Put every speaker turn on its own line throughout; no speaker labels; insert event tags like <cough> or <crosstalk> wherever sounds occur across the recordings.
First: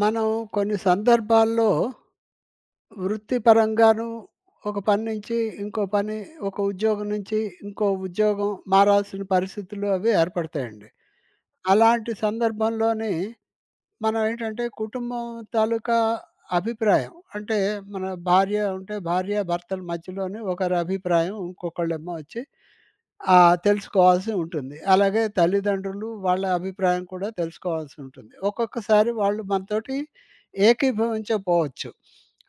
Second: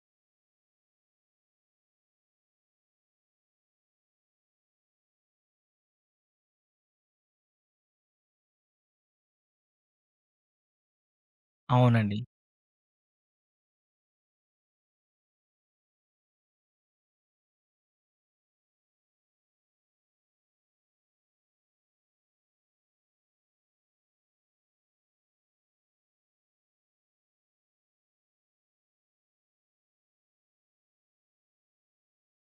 మనం కొన్ని సందర్భాల్లో వృత్తిపరంగాను ఒక పని నుంచి ఇంకో పని, ఒక ఉద్యోగం నుంచి ఇంకో ఉద్యోగం మారాల్సిన పరిస్థితులు అవి ఏర్పడతాయండి. అలాంటి
అవునండి.
సందర్భంలోని మనం కుటుంబం తాలూకా అభిప్రాయం అంటే మన భార్య ఉంటే భార్య, భర్తల మధ్యలోనే ఒకరి అభిప్రాయం ఇంకొకళ్ళేమో వచ్చి ఆ! తెలుసుకోవాల్సి ఉంటుంది. అలాగే తల్లిదండ్రులు వాళ్ళ అభిప్రాయం కూడా తెలుసుకోవాల్సి ఉంటుంది. ఒక్కొక్కసారి వాళ్ళు మనతోటి ఏకీభవించకపోవచ్చు.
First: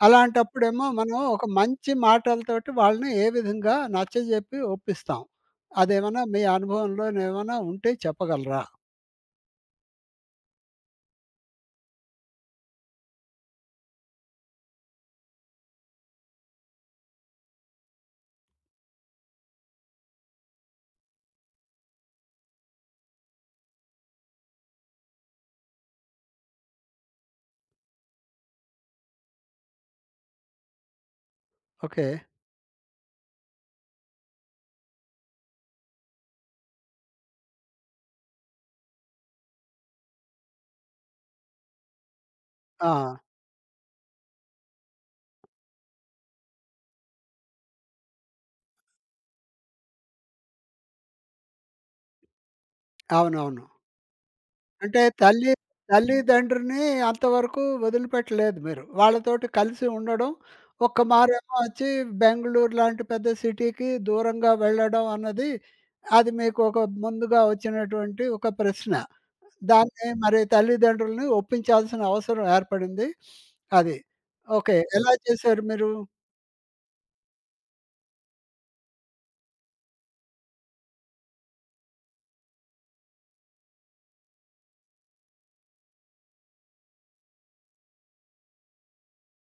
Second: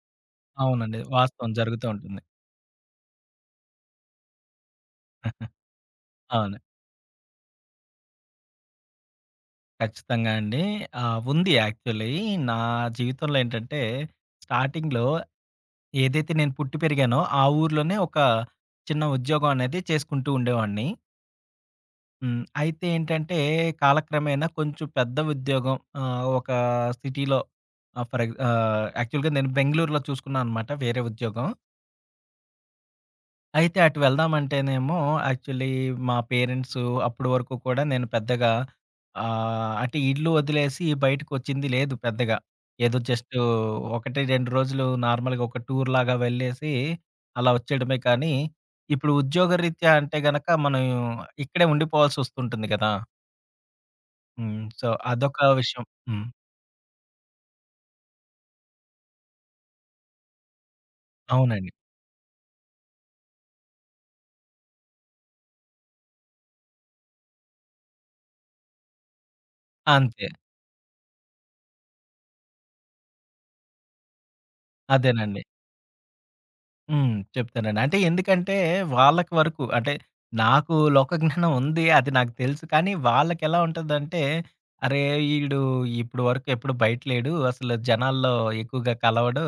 అలాంటప్పుడేమో
అవునండి.
మనం ఒక
వాస్తవం జరుగుతూ
మంచి
ఉంటుంది.
మాటలతోటి వాళ్ళని ఏ విధంగా నచ్చజెప్పి ఒప్పిస్తాం? అదేమన్నా మీ
అవును.
అనుభవంలోనేమన్నా ఉంటే చెప్పగలరా?
ఖచ్చితంగా అండి. ఉంది యాక్చువల్లీ. నా జీవితంలో ఏంటంటే, స్టార్టింగ్‌లో ఏదైతే నేను పుట్టి పెరిగానో, ఆ ఊర్లోనే ఒక చిన్న ఉద్యోగం అనేది చేసుకుంటూ ఉండేవాడిని. హ్మ్. అయితే ఏంటంటే, కాలక్రమేణా కొంచెం పెద్ద ఉద్యోగం ఒక సిటీలో ఆహ్, ఫర్ ఎగ్ ఆహ్, యాక్చువల్‌గా నేను బెంగుళూరులో చూసుకున్నాననమాట వేరే ఉద్యోగం.
ఓకే.
అయితే అటు వెళ్దామంటేనేమో యాక్చువల్లీ మా పేరెంట్స్ అప్పటి వరకు కూడా నేను పెద్దగా అంటే ఇల్లు వదిలేసి బయటకొచ్చింది లేదు పెద్దగా.
ఆ!
ఏదో జస్ట్ 1, 2 రోజులు నార్మల్‌గా ఒక టూర్‌లాగా వెళ్ళేసి అలా వచ్చేయడమే కానీ, ఇప్పుడు ఉద్యోగరీత్యా అంటే గనక మనం ఇక్కడే ఉండిపోవాల్సొస్తుంటుంది కదా!
అవునవును.
హ్మ్. సో,
అంటే
అదొక
తల్లి
విషయం. హ్మ్.
తల్లిదండ్రిని అంతవరకు వదిలిపెట్టలేదు మీరు. వాళ్ళతోటి కలిసి ఉండడం. ఒక్క మారేమో
అవునండి.
వచ్చి బెంగుళూరు లాంటి పెద్ద సిటీకి దూరంగా వెళ్ళడం అన్నది అది మీకు ఒక ముందుగా వచ్చినటువంటి ఒక ప్రశ్న. దాన్ని
అంతే.
మరి తల్లిదండ్రులని ఒప్పించాల్సిన అవసరం ఏర్పడింది. అది. ఓకే. ఎలా
అదేనండి.
చేశారు మీరు?
హ్మ్. చెప్తానండి. అంటే ఎందుకంటే వాళ్ళకి వరకు అంటే నాకు లోకజ్ఞానం ఉంది. అది నాకు తెలుసు. కానీ వాళ్ళకెలా ఉంటదంటే, అరే! ఈడు ఇప్పుడు వరకు ఎప్పుడు బయట లేడు. అసలు జనాల్లో ఎక్కువగా కలవడు.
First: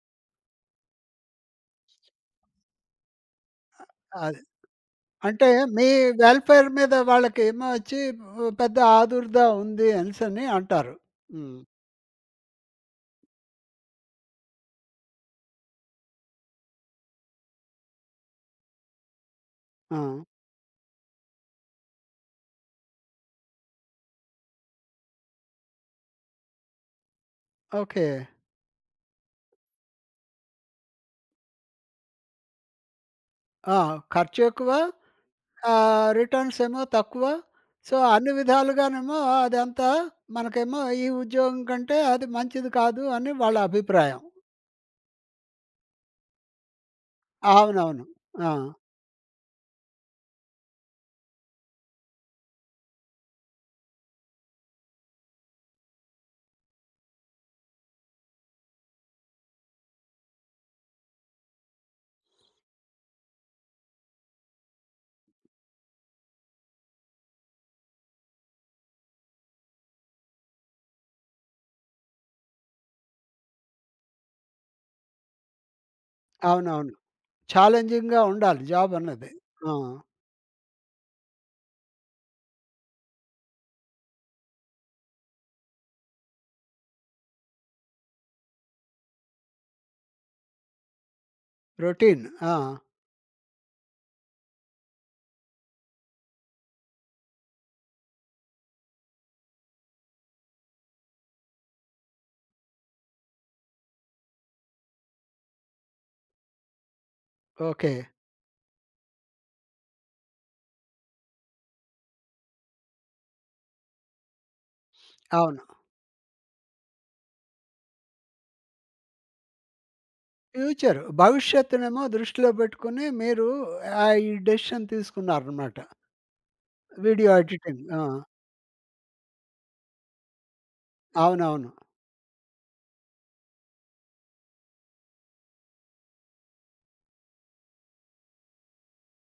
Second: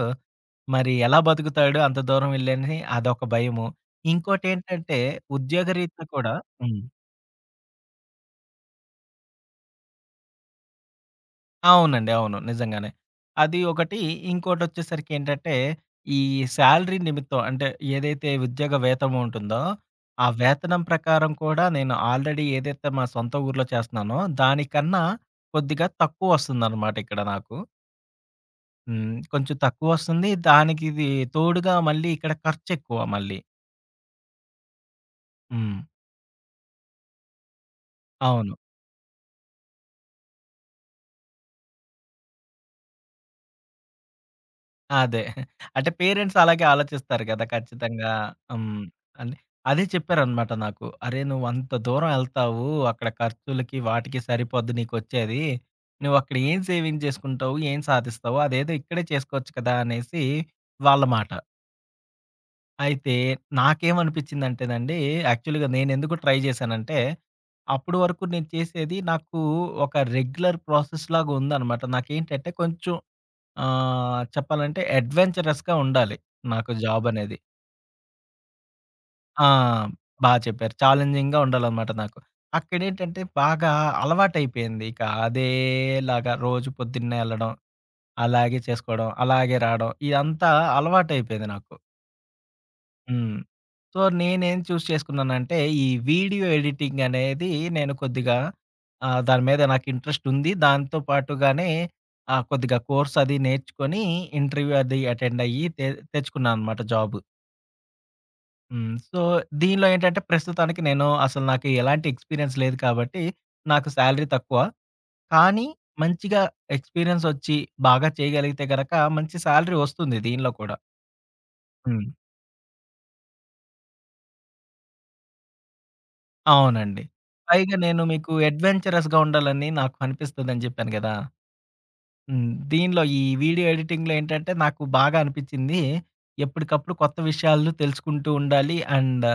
మరి ఎలా బతుకుతాడు అంత దూరం వెళ్లి అని అదొక భయము.
అది.
ఇంకోటేంటంటే
అంటే మీ
ఉద్యోగరీత్యా కూడా
వెల్‌ఫేర్
హ్మ్.
మీద వాళ్ళకేమో వచ్చి పెద్ద ఆదుర్దా ఉంది అనేసని అంటారు. హ్మ్.
అవునండి. అవును. నిజంగానే. అది ఒకటి. ఇంకోటొచ్చేసరికేంటంటే, ఈ శాలరీ నిమిత్తం అంటే, ఏదైతే ఉద్యోగ వేతనం ఉంటుందో,
ఆ!
ఆ వేతనం ప్రకారం కూడా నేను ఆల్రెడీ ఏదైతే మా సొంత ఊర్లో చేస్తున్నానో, దానికన్నా కొద్దిగా తక్కువొస్తుందనమాట ఇక్కడ నాకు.
ఓకే.
హ్మ్. కొంచెం తక్కువొస్తుంది. దానికి ఇది తోడుగా మళ్ళీ ఇక్కడ ఖర్చెక్కువ మళ్ళీ.
ఆ! ఖర్చెక్కువ.
హ్మ్.
రిటర్న్స్ ఏమో తక్కువ. సో, అన్ని
అవును.
విధాలుగానేమో అదంతా మనకేమో ఈ ఉద్యోగం కంటే అది మంచిది కాదు అని వాళ్ళ అభిప్రాయం.
అదే. అంటే పేరెంట్స్ అలాగే ఆలోచిస్తారు గదా!
అవునవును.
ఖచ్చితంగా.
ఆ!
హ్మ్. అని అదే చెప్పారనమాట నాకు. "అరే! నువ్వంత దూరం ఎళ్తావు. అక్కడ ఖర్చులకి, వాటికి సరిపోద్ది నీకొచ్చేది. నువ్వక్కడ ఏం సేవింగ్ చేసుకుంటావు? ఏం సాధిస్తావు? అదేదో ఇక్కడే చేసుకోవచ్చు కదా!" అనేసి వాళ్ళ మాట. అయితే నాకేమనిపించిందంటేనండి, యాక్చువల్‌గా నేనెందుకు ట్రై జేశానంటే, అప్పడి వరకు నేను చేసేది నాకు ఒక రెగ్యులర్ ప్రాసెస్‌లాగా ఉందనమాట. నాకేంటంటే కొంచెం చెప్పాలంటే అడ్వెంచరస్‌గా ఉండాలి. నాకు
అవునవును.
జాబ్ అనేది.
ఛాలెంజింగ్‌గా ఉండాలి జాబ్ అన్నది.
ఆ!
ఆ!
బా చెప్పారు. ఛాలెంజింగ్‌గా ఉండాలనమాట నాకు. అక్కడేంటంటే బాగా అలవాటైపోయింది. ఇక అదేలాగా రోజు పొద్దున్నే ఎళ్ళడం, అలాగే చేసుకోవడం, అలాగే రావడం ఇదంతా అలవాటైపోయింది నాకు.
రొటీన్. ఆ!
హ్మ్. సో, నేనేం చూస్ చేసుకున్నానంటే, ఈ వీడియో ఎడిటింగ్ అనేది నేను కొద్దిగా దాని మీద నాకు ఇంట్రెస్ట్ ఉంది. దాంతో పాటుగానే కొద్దిగా కోర్స్ అది నేర్చుకొని, ఇంటర్వ్యూ అది అటెండ్ అయ్యి తెచ్చుకున్నాననమాట జాబ్.
ఓకే.
హ్మ్. సో, దీనిలో ఏంటంటే ప్రస్తుతానికి నేను అసలు నాకు ఎలాంటి ఎక్స్‌పీరియన్స్ లేదు కాబట్టి, నాకు సాలరీ తక్కువ.
అవును.
కానీ మంచిగా ఎక్స్‌పీరియన్స్ ఒచ్చి, బాగా చేయగలిగితే గనక మంచి సాలరీ ఒస్తుంది దీనిలో కూడా.
ఫ్యూచర్ భవిష్యత్తునేమో
హ్మ్.
దృష్టిలో పెట్టుకొని మీరు ఈ డెసిషన్ తీసుకున్నారనమాట.
అవునండి.
వీడియో
పైగా
ఎడిటింగ్.
నేను
ఆ!
మీకు అడ్వెంచరస్‌గా ఉండాలని నాకు అనిపిస్తదని జెప్పాను గదా!
అవునవును.
హ్మ్. దీనిలో ఈ వీడియో ఎడిటింగ్‌లో ఏంటంటే నాకు బాగా అనిపిచ్చింది. ఎప్పటికప్పుడు కొత్త విషయాలు తెలుసుకుంటూ ఉండాలి. అండ్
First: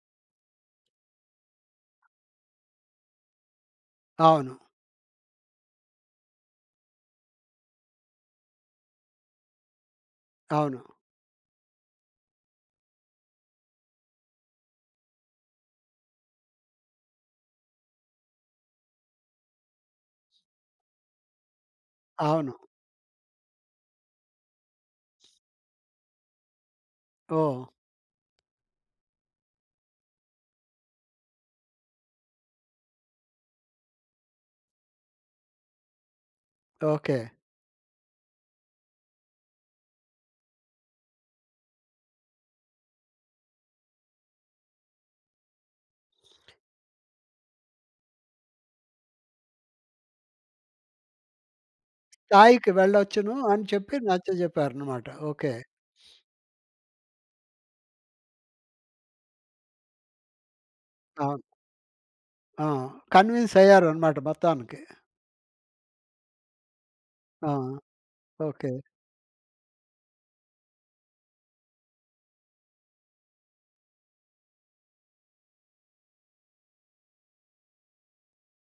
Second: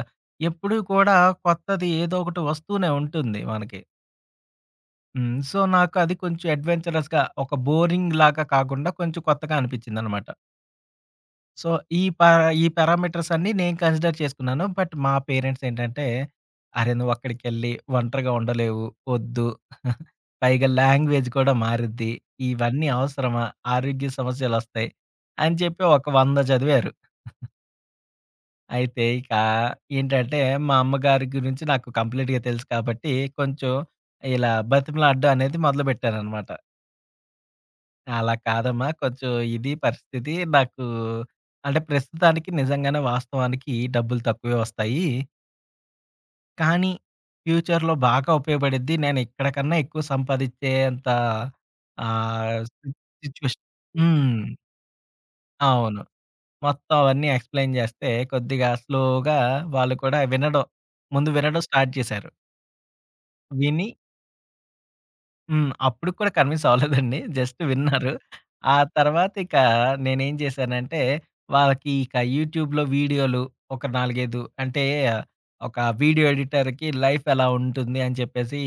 ఎప్పుడూ కూడా కొత్తది ఏదో ఒకటి వస్తూనే ఉంటుంది మనకి.
అవును.
హ్మ్. సో, నాకు అది కొంచెం అడ్వెంచరస్‌గా ఒక బోరింగ్‌లాగా కాకుండా కొంచెం కొత్తగా అనిపిచ్చిందనమాట.
అవును.
సో, ఈ పా ఈ పారామీటర్స్ అన్నీ నేను కన్సిడర్ చేసుకున్నాను. బట్ మా పేరెంట్స్ ఏంటంటే, "అరె! నువ్వక్కడికెళ్ళి ఒంటరిగా ఉండలేవు. ఒద్దు. పైగా లాంగ్వేజ్ కూడా మారుద్ది.
అవును.
ఇవన్నీ అవసరమా? ఆరోగ్య సమస్యలొస్తాయి" అని చెప్పి ఒక 100 చదివారు.
ఓహ్!
అయితే ఇక ఏంటంటే, మా అమ్మగారి గురించి నాకు కంప్లీట్‌గా తెలుసు కాబట్టి, కొంచెం ఇలా బతిమలాడడం అనేది మొదలుపెట్టాననమాట.
ఓకే.
అలా కాదమ్మా. కొంచెం ఇది పరిస్థితి. నాకు అంటే ప్రస్తుతానికి నిజంగానే వాస్తవానికి డబ్బులు తక్కువే వస్తాయి. కానీ ఫ్యూచర్‌లో బాగా ఉపయోగపడిద్ది. నేను ఇక్కడికన్నా ఎక్కువ సంపాదించేంత ఆహ్,
స్థాయికి
సి
వెళ్ళొచ్చును
సిట్యుయేషన్
అని చెప్పి
హ్మ్.
నచ్చజెప్పారనమాట. ఓకే.
అవును. మొత్తం అవన్నీ ఎక్స్‌ప్లెయిన్ చేస్తే కొద్దిగా స్లోగా వాళ్ళు కూడా ముందు
అవును.
వినడం స్టార్ట్ చేశారు.
ఆ! కన్విన్స్
విని
అయ్యారనమాట మొత్తానికి.
హ్మ్. అప్పటికి కూడా కన్విన్స్ అవ్వలేదండి.
ఆ!
జస్ట్ విన్నారు.
ఓకే.
ఆ తర్వాత ఇక నేనేం చేశానంటే, వాళ్ళకి ఇక యూట్యూబ్‌లో వీడియోలు ఒక 4, 5 అంటే ఒక వీడియో ఎడిటర్‌కి లైఫ్ ఎలా ఉంటుంది అని చెప్పేసి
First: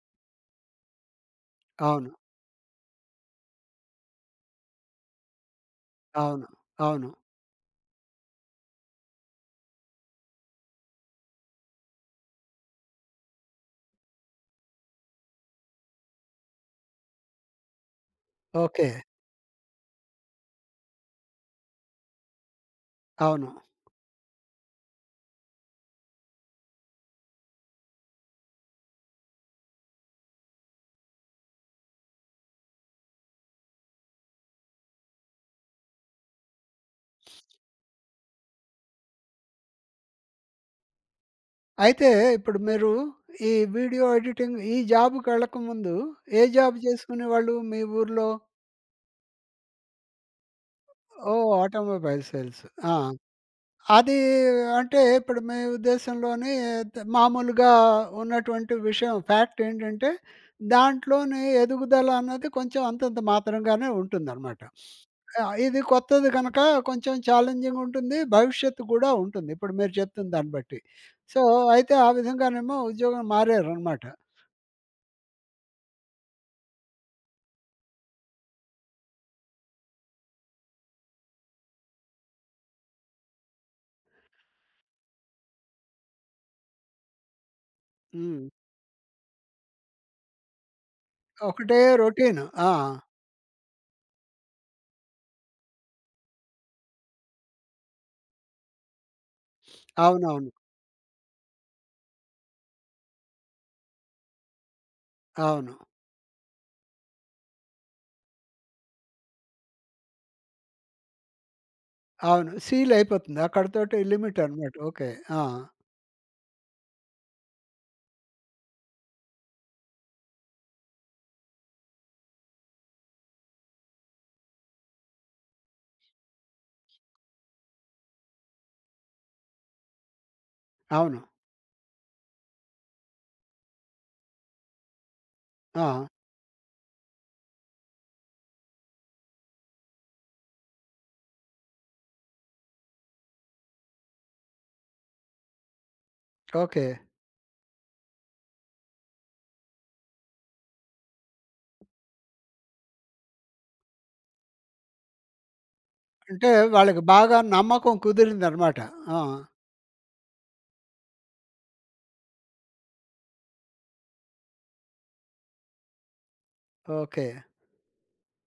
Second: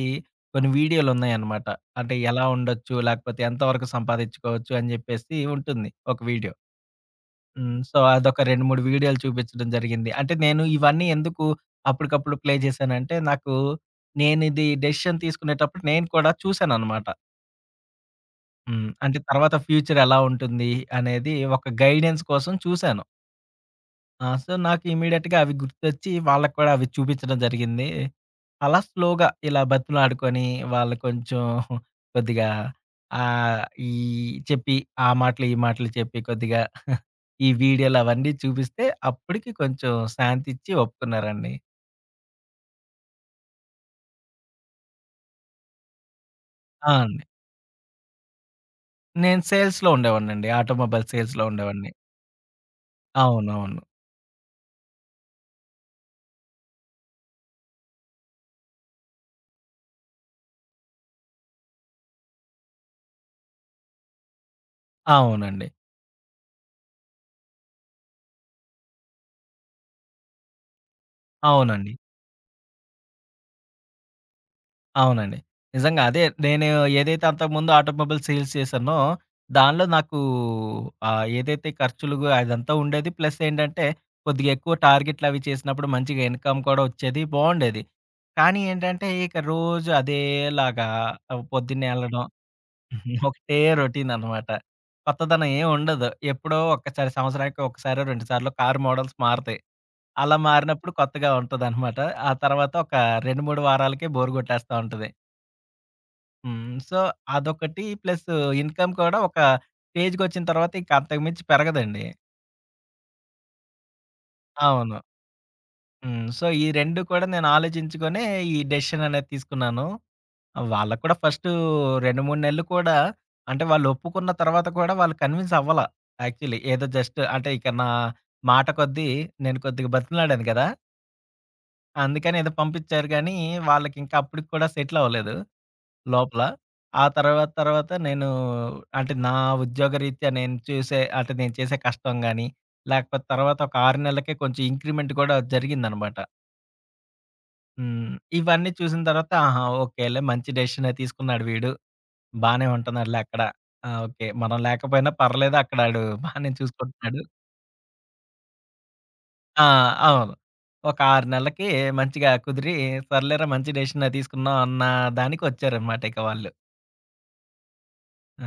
కొన్ని వీడియోలున్నాయన్నమాట.
అవును.
అంటే ఎలా ఉండొచ్చు, లేకపోతే ఎంతవరకు సంపాదించుకోవచ్చు అని చెప్పేసి ఉంటుంది ఒక
అవును.
వీడియో.
అవును.
హ్మ్. సో, అదొక 2, 3 వీడియోలు చూపించడం జరిగింది. అంటే నేను ఇవన్నీ ఎందుకు అప్పటికప్పుడు ప్లే చేశానంటే, నాకు నేనిది డెసిషన్ తీసుకునేటప్పుడు నేను కూడా చూశానన్నమాట. హ్మ్.
ఓకే.
అంటే తర్వాత ఫ్యూచర్ ఎలా ఉంటుంది అనేది ఒక గైడెన్స్ కోసం చూసాను.
అవును.
ఆ! సో, నాకు ఇమ్మీడియేట్‌గా అవి గుర్తొచ్చి వాళ్ళకి కూడా అవి చూపించడం జరిగింది. అలా స్లోగా ఇలా బతిమిలాడుకొని వాళ్ళు కొంచెం <laughs> కొద్దిగా ఆహ్, ఈ చెప్పి ఆ మాటలు, ఈ మాటలు చెప్పి కొద్దిగా <laughs> ఈ వీడియోలు అవన్నీ చూపిస్తే అప్పటికి కొంచెం శాంతిచ్చి ఒప్పుకున్నారండి.
అయితే ఇప్పుడు మీరు ఈ వీడియో ఎడిటింగ్ ఈ జాబ్‌కెళ్ళకముందు ఏ జాబ్
ఆ! అండి.
చేసుకునేవాళ్ళు మీ ఊర్లో?
నేను సేల్స్‌లో ఉండేవాడినండి. ఆటోమొబైల్ సేల్స్‌లో
ఓహ్!
ఉండేవాడిని.
Automobile sales. ఆ!
అవునవును.
అది అంటే ఇప్పుడు మీ ఉద్దేశంలోని మామూలుగా ఉన్నటువంటి విషయం ఫ్యాక్ట్ ఏంటంటే, దాంట్లోని ఎదుగుదల అన్నది కొంచెం అంతంత మాత్రంగానే ఉంటుందనమాట.
అవునండి.
ఇది కొత్తది గనక కొంచెం ఛాలెంజింగ్ ఉంటుంది. భవిష్యత్తు కూడా ఉంటుంది. ఇప్పుడు మీరు చెప్తున్న దాన్ని బట్టి. సో,
అవునండి.
అయితే ఆ విధంగానేమో ఉద్యోగం మారారనమాట.
అవునండి. నిజంగా అదే నేను ఏదైతే అంతకుముందు ఆటోమొబైల్ సేల్స్ చేశానో, దానిలో నాకు ఏదైతే ఖర్చులు అదంతా ఉండేది. ప్లస్ ఏంటంటే కొద్దిగా ఎక్కువ టార్గెట్లు అవి చేసినప్పుడు మంచిగా ఇన్‌కమ్ కూడా వచ్చేది. బావుండేది.
హ్మ్.
కానీ ఏంటంటే ఇక రోజు అదేలాగా
ఒకటే
పొద్దున్నే ఎళ్ళడం
రొటీన్. ఆ!
<laughs> ఒకటే రొటీన్ అనమాట. కొత్తదనం ఏం ఉండదు. ఎప్పుడో ఒక్కసారి సంవత్సరానికి ఒకసారో, రెండు సార్లో కార్ మోడల్స్ మారతాయి. అలా
అవునవును.
మారినప్పుడు కొత్తగా ఉంటదనమాట. ఆ తర్వాత ఒక 2, 3 వారాలకే బోర్ కొట్టేస్తా ఉంటది.
అవును.
హ్మ్. సో, అదొకటి ప్లస్ ఇన్‌కమ్ కూడా ఒక స్టేజ్‌కొచ్చిన తర్వాత ఇంక అంతకు మించి పెరగదండి.
అవును. సీల్ అయిపోతుంది. అక్కడితోటి లిమిట్ అనమాట.
అవును.
ఓకే. ఆ!
హ్మ్. సో, ఈ 2 కూడా నేను ఆలోచించుకొనే ఈ డెసిషన్ అనేది తీసుకున్నాను. వాళ్ళకి కూడా ఫస్టు 2, 3 నెలలు కూడా అంటే వాళ్ళు ఒప్పుకున్న తర్వాత కూడా వాళ్ళు కన్విన్స్ యాక్చువల్లీ. ఏదో జస్ట్ అంటే ఇక నా మాట కొద్దీ నేను కొద్దిగా బతిమిలాడాను కదా!
అవును.
అందుకని ఏదో పంపించారు గానీ, వాళ్ళకింకా అప్పటికి కూడా సెటిల్ అవ్వలేదు.
ఆ!
లోపల. ఆ తర్వాత తర్వాత నేను అంటే నా ఉద్యోగరీత్యా నేను చూసే అంటే నేను చేసే కష్టం గాని, లేకపోతే తర్వాత ఒక 6 నెలలకే కొంచెం ఇంక్రిమెంట్ కూడా జరిగిందనమాట.
ఓకే.
హ్మ్. ఇవన్నీ చూసిన తర్వాత ఆహా! ఓకేలే మంచి డెసిషనే తీసుకున్నాడు వీడు. బానే ఉంటున్నాడులే అక్కడ. ఆ! ఓకే. మనం లేకపోయినా పర్లేదు అక్కడ ఆడు
అంటే
బానే
వాళ్ళకి
చూసుకుంటున్నాడు.
బాగా నమ్మకం కుదిరిందనమాట. ఆ!
ఆ! అవును. ఒక 6 నెలలకి మంచిగా కుదిరి సర్లేరా మంచి డెసిషనే తీసుకున్నాం అన్న దానికొచ్చారనమాట ఇక వాళ్ళు.
ఓకే.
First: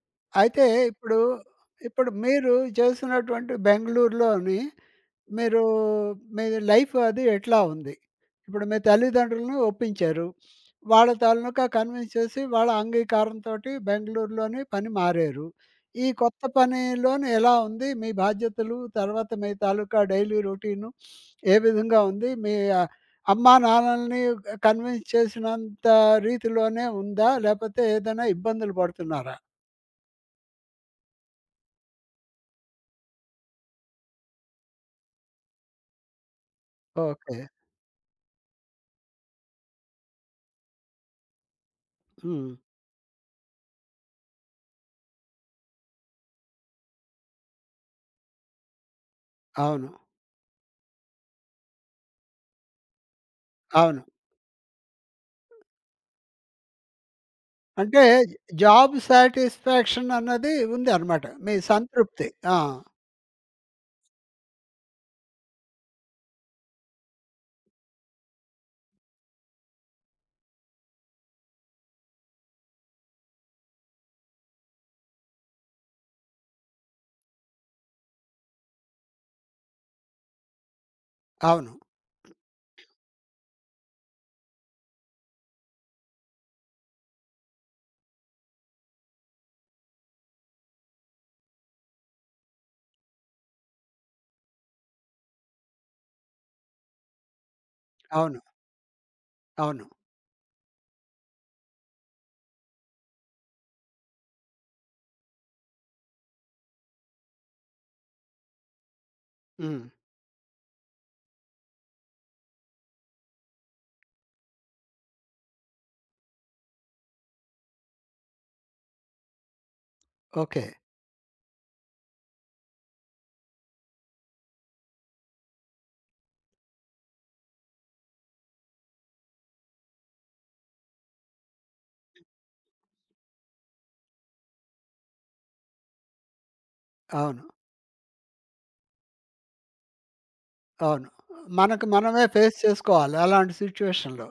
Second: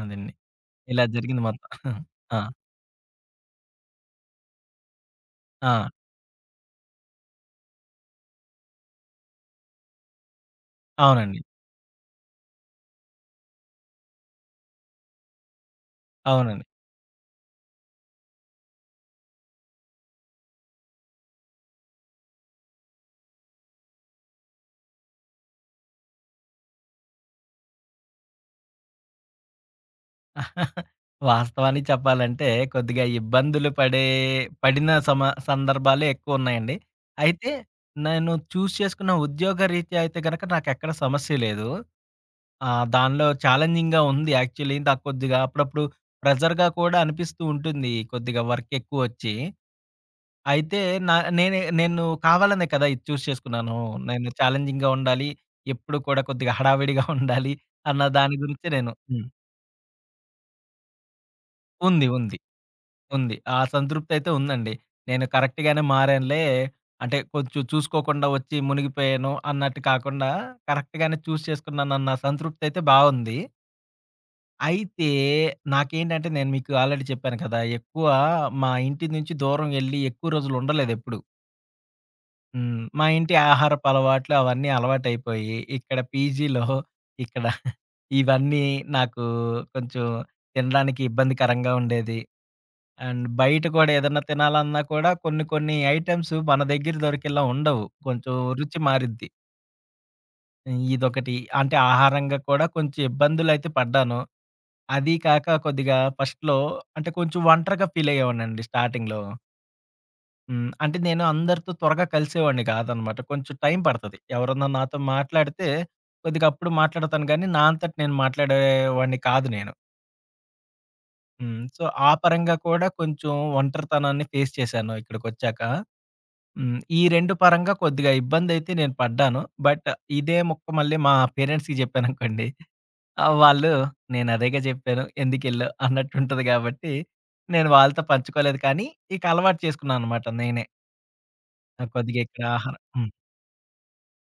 అదండి.
అయితే
ఇలా
ఇప్పుడు,
జరిగింది మొత్తం.
ఇప్పుడు
ఆ!
మీరు చేస్తున్నటువంటి బెంగుళూరులోని మీరు
ఆ!
మీ లైఫ్ అది ఎట్లా ఉంది? ఇప్పుడు మీ తల్లిదండ్రులను ఒప్పించారు. వాళ్ళ
అవునండి.
తాలూకా కన్విన్స్ చేసి వాళ్ళ అంగీకారంతోటి బెంగుళూరులోని పని మారారు. ఈ కొత్త
అవునండి.
పనిలోని ఎలా ఉంది? మీ బాధ్యతలు, తర్వాత మీ తాలూకా డైలీ రొటీను ఏ విధంగా ఉంది? మీ ఆహ్, అమ్మా, నాన్నలని కన్విన్స్ చేసినంత రీతిలోనే ఉందా? లేపోతే ఏదైనా ఇబ్బందులు పడుతున్నారా?
<laughs> వాస్తవానికి చెప్పాలంటే కొద్దిగా ఇబ్బందులు పడిన సందర్భాలే ఎక్కువున్నాయండి.
ఓకే.
అయితే నేను చూజ్ చేసుకున్న ఉద్యోగ రీత్యా అయితే గనక నాకెక్కడ సమస్య లేదు.
హ్మ్.
దానిలో ఛాలెంజింగ్‌గా ఉంది యాక్చువల్లీ. నాకు కొద్దిగా అప్పుడప్పుడు ప్రెషర్‌గా కూడా అనిపిస్తూ ఉంటుంది. కొద్దిగా వర్క్ ఎక్కువొచ్చి.
అవును.
అయితే నా నేనే నేను కావాలనే కదా ఇది చూజ్ చేసుకున్నాను.
అవును.
నేను ఛాలెంజింగ్‌గా ఉండాలి. ఎప్పుడు కూడా కొద్దిగా హడావిడిగా <laughs> ఉండాలి అన్న
అంటే
దాని గురించి నేను
జాబ్
హ్మ్.
సాటిస్ఫాక్షన్ అన్నది ఉందనమాట. మీ
ఉంది.
సంతృప్తి.
ఉంది.
ఆ!
ఉంది. ఆ సంతృప్తయితే ఉందండి. నేను కరెక్ట్‌గానే మారానులే. అంటే కొంచెం చూసుకోకుండా వచ్చి మునిగిపోయాను అన్నట్టు కాకుండా కరెక్ట్‌గానే చూస్ చేసుకున్నానన్న సంతృప్తయితే బావుంది. అయితే బాగుంది. అయితే నాకేంటంటే నేను మీకు ఆల్రెడీ చెప్పాను కదా! ఎక్కువ మా ఇంటి నుంచి దూరం ఎళ్లి ఎక్కువ రోజులుండలేదెప్పుడు.
అవును.
హ్మ్. మా ఇంటి ఆహారపు అలవాట్లు అవన్నీ అలవాటయిపోయి ఇక్కడ పీజీలో ఇక్కడ <laughs> ఇవన్నీ నాకు కొంచెం తినడానికి ఇబ్బందికరంగా ఉండేది. అండ్ బయట కూడా ఏదన్నా తినాలన్నా కూడా కొన్ని కొన్ని ఐటెమ్స్ మన దగ్గర దొరికేలా ఉండవు. కొంచెం
అవును.
రుచి మారిద్ది.
అవును.
ఇదొకటి అంటే ఆహారంగా కూడా కొంచెం ఇబ్బందులైతే పడ్డాను. అది కాక కొద్దిగా ఫస్ట్‌లో అంటే కొంచెం ఒంటరిగా ఫీల్ అయ్యేవాడినండి స్టార్టింగ్‌లో.
హ్మ్.
హ్మ్. అంటే నేను అందరితో త్వరగా కలిసేవాడిని కాదనమాట. కొంచెం టైం పడతది. ఎవరన్నా నాతో మాట్లాడితే కొద్దిగా అప్పుడు మాట్లాడతాను గానీ, నా అంతట నేను మాట్లాడేవాడిని కాదు నేను.
ఓకే.
హ్మ్. సో, ఆ పరంగా కూడా కొంచెం ఒంటరితనాన్ని ఫేస్ చేశాను ఇక్కడికొచ్చాక. హ్మ్. ఈ 2 పరంగా కొద్దిగా ఇబ్బందయితే నేను పడ్డాను. బట్ ఇదే ముక్క మళ్ళీ మా పేరెంట్స్‌కి జెప్పాననుకోండి, వాళ్ళు "నేను అదేగా జెప్పాను ఎందుకెళ్ళావు" అన్నట్టుంటది గాబట్టి,
అవును.
నేను వాళ్ళతో పంచుకోలేదు కానీ, ఇక అలవాటు చేసుకున్నాననమాట నేనే.
అవును. మనకు
కొద్దిగా
మనమే
ఇక్కడ
ఫేస్
ఆహారం హ్మ్.
చేసుకోవాలి అలాంటి సిట్యుయేషన్‌లో.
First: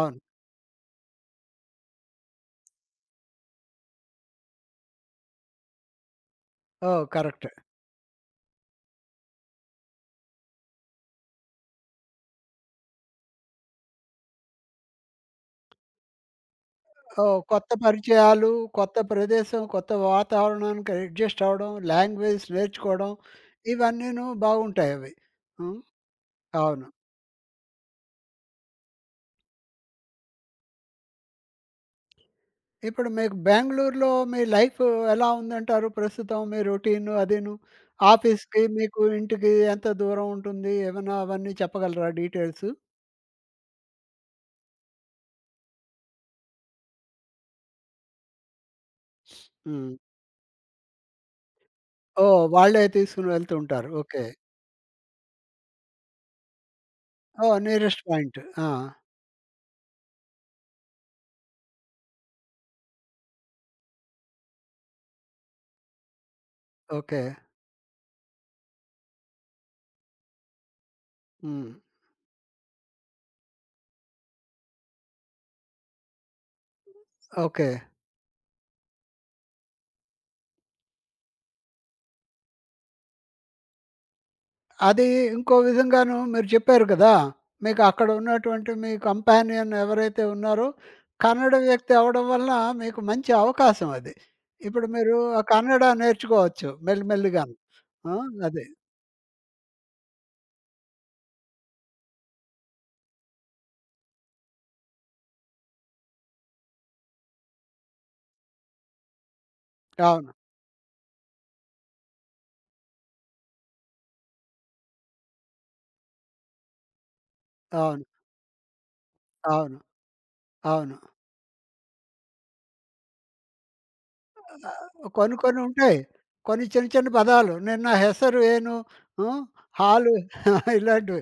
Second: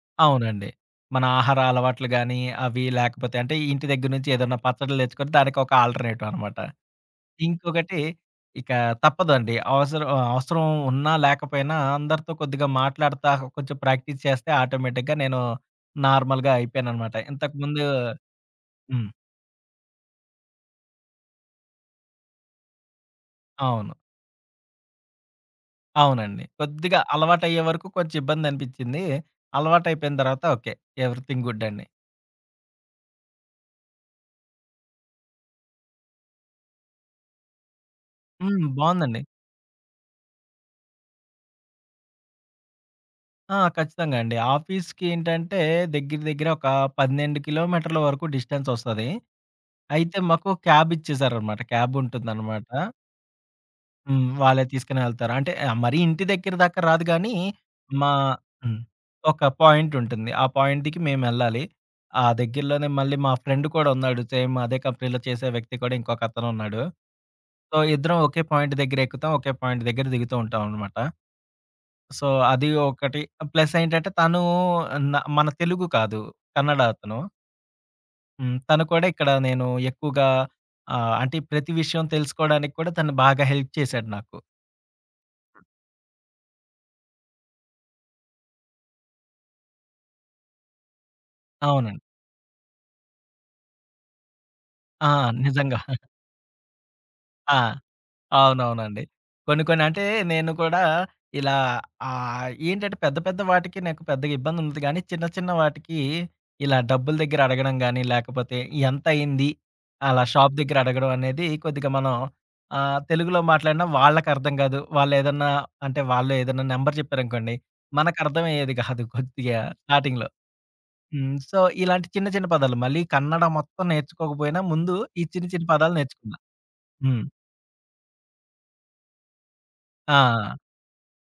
అవును.
అవునండి. మన ఆహార అలవాట్లు గానీ, అవి లేకపోతే అంటే ఇంటి దగ్గర నుంచి ఏదన్నా పచ్చడ్లు దెచ్చుకొని దానికొక ఆల్టర్‌నేటివ్ అనమాట.
ఓహ్! కరెక్ట్.
ఇంకొకటి ఇక తప్పదండి. అవసరం అవసరం ఉన్నా లేకపోయినా అందరితో కొద్దిగా కొంచెం ప్రాక్టీస్ చేస్తే ఆటోమేటిక్‌గా నేను నార్మల్‌గా అయిపోయాననమాట.
ఓహ్! కొత్త
ఇంతకుముందు
పరిచయాలు, కొత్త
హ్మ్.
ప్రదేశం, కొత్త వాతావరణానికి అడ్జస్ట్ అవ్వడం, లాంగ్వేజ్ నేర్చుకోవడం
అవును.
ఇవన్నీను బాగుంటాయవి. హ్మ్.
అవునండి.
అవును.
కొద్దిగా అలవాటయ్యే వరకు కొంచెం ఇబ్బందనిపిచ్చింది. అలవాటయిపోయిన తర్వాత ఓకే. ఎవ్రీథింగ్ గుడ్ అండి.
ఇప్పుడు మీకు బెంగుళూరులో మీ లైఫ్ ఎలా ఉందంటారు? ప్రస్తుతం మీ రొటీన్ అదీను. ఆఫీస్‌కి
హ్మ్.
మీకు
బావుందండి.
ఇంటికి ఎంత దూరం ఉంటుంది? ఏమన్నా అవన్నీ చెప్పగలరా డీటెయిల్స్?
ఆ! ఖచ్చితంగా అండి. ఆఫీస్‌కి ఏంటంటే దగ్గర దగ్గర ఒక 12 కిలోమీటర్ల వరకు డిస్టెన్స్ వస్తది.
హ్మ్.
అయితే మాకు క్యాబ్ ఇచ్చేసారనమాట. క్యాబ్
ఓహ్!
ఉంటుందనమాట.
వాళ్ళే తీసుకొని వెళ్తూ ఉంటారు.
హ్మ్.
ఓకే.
వాళ్ళే తీసుకొని వెళ్తారు. అంటే మరీ ఇంటి దగ్గర దాకా రాదు గానీ,
ఓహ్! నియరెస్ట్
మా
పాయింట్. ఆ!
హ్మ్. ఒక పాయింట్ ఉంటుంది. ఆ పాయింట్‌కి మేమెళ్ళాలి. ఆ దగ్గరలోనే మళ్ళీ మా ఫ్రెండ్ కూడా ఉన్నాడు. సేమ్ అదే కంపెనీలో చేసే వ్యక్తి కూడా ఇంకొకతను ఉన్నాడు.
ఓకే.
సో, ఇద్దరం ఒకే పాయింట్ దగ్గర ఎక్కుతాం. ఒకే పాయింట్ దగ్గర దిగుతూ ఉంటాం అన్నమాట.
హ్మ్.
సో, అది ఒకటి. ప్లస్ ఏంటంటే తను మన తెలుగు కాదు. కన్నడ అతను.
ఓకే.
హ్మ్. తను కూడా ఇక్కడ నేను ఎక్కువగా అంటే ప్రతి విషయం తెలుసుకోవడానికి కూడా తను బాగా హెల్ప్ చేశాడు నాకు.
అది ఇంకో విధంగాను మీరు చెప్పారు కదా! మీకు అక్కడ ఉన్నటువంటి మీ కంపానియన్ ఎవరైతే ఉన్నారో, కన్నడ వ్యక్తి
అవునండి.
అవ్వడం వలన మీకు మంచి అవకాశం అది. ఇప్పుడు
ఆ!
మీరు ఆ
నిజంగా.
కన్నడ నేర్చుకోవచ్చు మెల్లిమెల్లిగాను.
ఆ!
ఆ! అది.
అవునవునండి. కొన్ని కొన్ని అంటే నేను కూడా ఇలా ఏంటంటే పెద్ద పెద్ద వాటికి నాకు పెద్దగా ఇబ్బంది ఉండదు గానీ, చిన్న చిన్న వాటికి ఇలా డబ్బుల దగ్గర అడగడం గానీ, లేకపోతే ఎంతయింది? అలా
అవును.
షాప్ దగ్గర అడగడం అనేది కొద్దిగా మనం తెలుగులో మాట్లాడినా వాళ్ళకర్థం కాదు. వాళ్ళేదన్నా అంటే వాళ్ళు ఏదన్నా నంబర్ చెప్పారనుకోండి,
అవును.
మనకర్థమయ్యేది కాదు కొద్దిగా
అవును.
స్టార్టింగ్‌లో.
అవును.
హ్మ్. సో, ఇలాంటి చిన్న చిన్న పదాలు మళ్ళీ కన్నడ మొత్తం నేర్చుకోకపోయినా ముందు ఈ
కొన్ని
చిన్న
కొన్ని
చిన్న పదాలు
ఉంటాయి.
నేర్చుకున్నా.
కొన్ని చిన్న చిన్న
హ్మ్.
పదాలు నిన్న హెసరు ఏను హ్మ్, హాలు
ఆ!
<laughs> ఇలాంటివి.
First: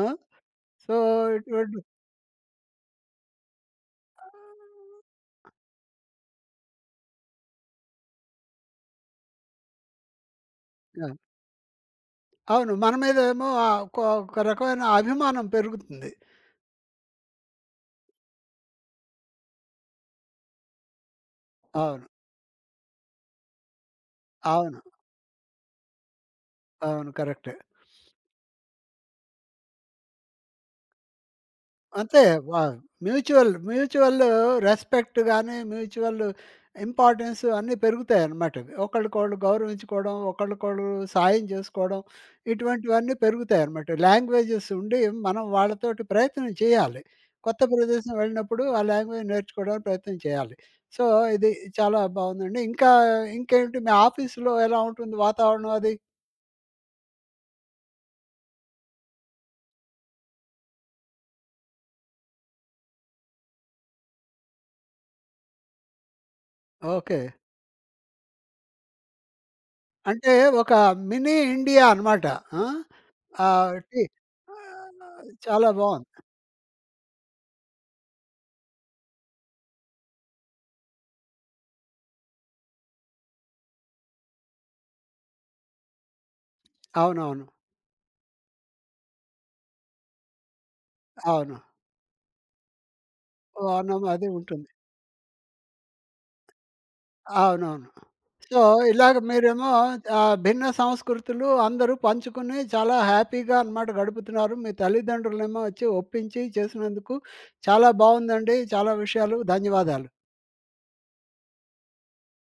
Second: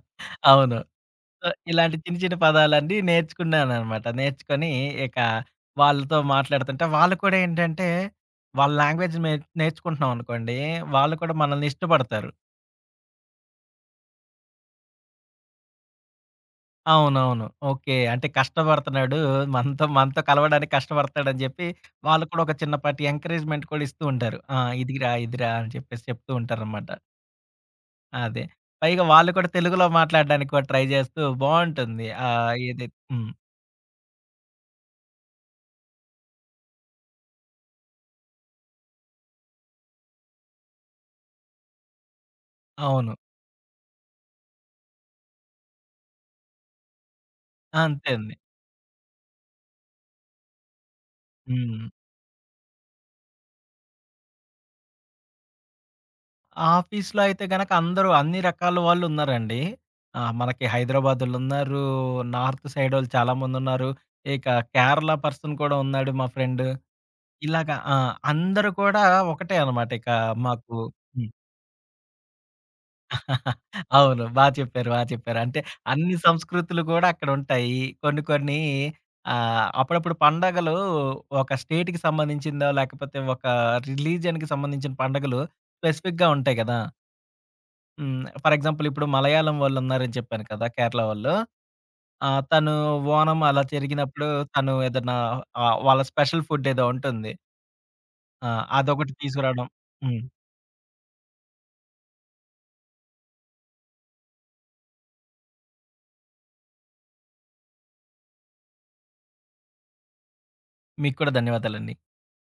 ఆ!
అవును.
సో,
సో,
ఇటువంటి
ఇలాంటి చిన్న చిన్న పదాలన్నీ నేర్చుకున్నాననమాట. నేర్చుకొని ఇక వాళ్ళతో మాట్లాడుతుంటే వాళ్ళు కూడా ఏంటంటే, వాళ్ళ లాంగ్వేజ్ నేర్చుకుంటున్నాం అనుకోండి,
ఆ!
వాళ్ళు కూడా మనల్ని ఇష్టపడతారు.
అవును. మన మీద ఏమో ఒక ఒక రకమైన అభిమానం పెరుగుతుంది.
అవునవును. ఓకే. అంటే కష్టపడుతున్నాడు. మనతో మనతో కలవడానికి కష్టపడతాడని చెప్పి,
అవును.
వాళ్ళు కూడా ఒక చిన్నపాటి ఎంకరేజ్‌మెంట్ కూడా ఇస్తూ ఉంటారు. ఆ!
అవును.
ఇదిరా, ఇదిరా అని చెప్పేసి చెప్తూ ఉంటారనమాట.
అవును. కరెక్టే.
అదే. పైగా వాళ్ళు కూడా తెలుగులో మాట్లాడడానికి కూడా ట్రై చేస్తూ బావుంటుంది.
అంతే.
ఆహ్,
వా
ఏది హ్మ్.
మ్యూచువల్, రెస్పెక్ట్ గాని, మ్యూచువల్ ఇంపార్టెన్స్ అన్నీ పెరుగుతాయన్నమాటవి. ఒకళ్ళకొకళ్ళు గౌరవించుకోవడం, ఒకళ్ళకొకళ్ళు సాయం జేసుకోవడం,
అవును.
ఇటువంటివన్నీ పెరుగుతాయన్నమాట. లాంగ్వేజెస్ ఉండి మనం వాళ్ళతోటి ప్రయత్నం చేయాలి. కొత్త
అంతే
ప్రదేశం
అండి.
వెళ్ళినప్పుడు ఆ లాంగ్వేజ్ నేర్చుకోవడానికి ప్రయత్నం చేయాలి. సో, ఇది
హ్మ్.
చాలా బావుందండి. ఇంకా ఇంకేంటి మీ ఆఫీస్‌లో ఎలా ఉంటుంది వాతావరణం అది?
ఆఫీస్‌లో అయితే గనక అందరూ అన్ని రకాల వాళ్ళున్నారండి. ఆ! మనకి హైదరాబాదోళ్ళున్నారు, నార్త్ సైడోళ్ళు చాలామందున్నారు, ఇక కేరళ పర్సన్ కూడా ఉన్నాడు మా ఫ్రెండు.
ఓకే.
ఇలాగా ఆ! అందరూ కూడా ఒకటే అనమాట. ఇక
అంటే ఒక
మాకు హ్మ్.
మినీ ఇండియా అనమాట. ఆ! ఆహ్,
<laughs>
టీ
అవును. బా చెప్పారు. బా చెప్పారు. అంటే
చాలా బావుంది.
అన్ని సంస్కృతులు కూడా అక్కడుంటాయి. కొన్ని కొన్ని అప్పుడప్పుడు పండగలు ఒక స్టేట్‌కి సంబంధించిందో, లేకపోతే ఒక రిలీజియన్‌కి సంబంధించిన పండగలు స్పెసిఫిక్‌గా ఉంటాయి గదా!
అవునవును.
హ్మ్. ఫర్ ఎగ్జాంపుల్ ఇప్పుడు మలయాళం వాళ్ళున్నారని చెప్పాను కదా! కేరళ వాళ్ళు.
అవును.
తను ఓణం అలా
ఓనం
జరిగినప్పుడు
అది ఉంటుంది.
తను ఏదన్నా వాళ్ళ స్పెషల్ ఫుడ్ ఏదో ఉంటుంది.
అవునవును.
ఆ!
సో,
అదొకటి
ఇలాగ
తీసుకురావడం.
మీరేమో
హ్మ్.
భిన్న సంస్కృతులు అందరూ పంచుకుని చాలా హ్యాపీగా అనమాట గడుపుతున్నారు. మీ తల్లిదండ్రులనేమో వచ్చి ఒప్పించి చేసినందుకు చాలా బావుందండి. చాలా విషయాలు ధన్యవాదాలు.
మీకు కూడా ధన్యవాదాలండి.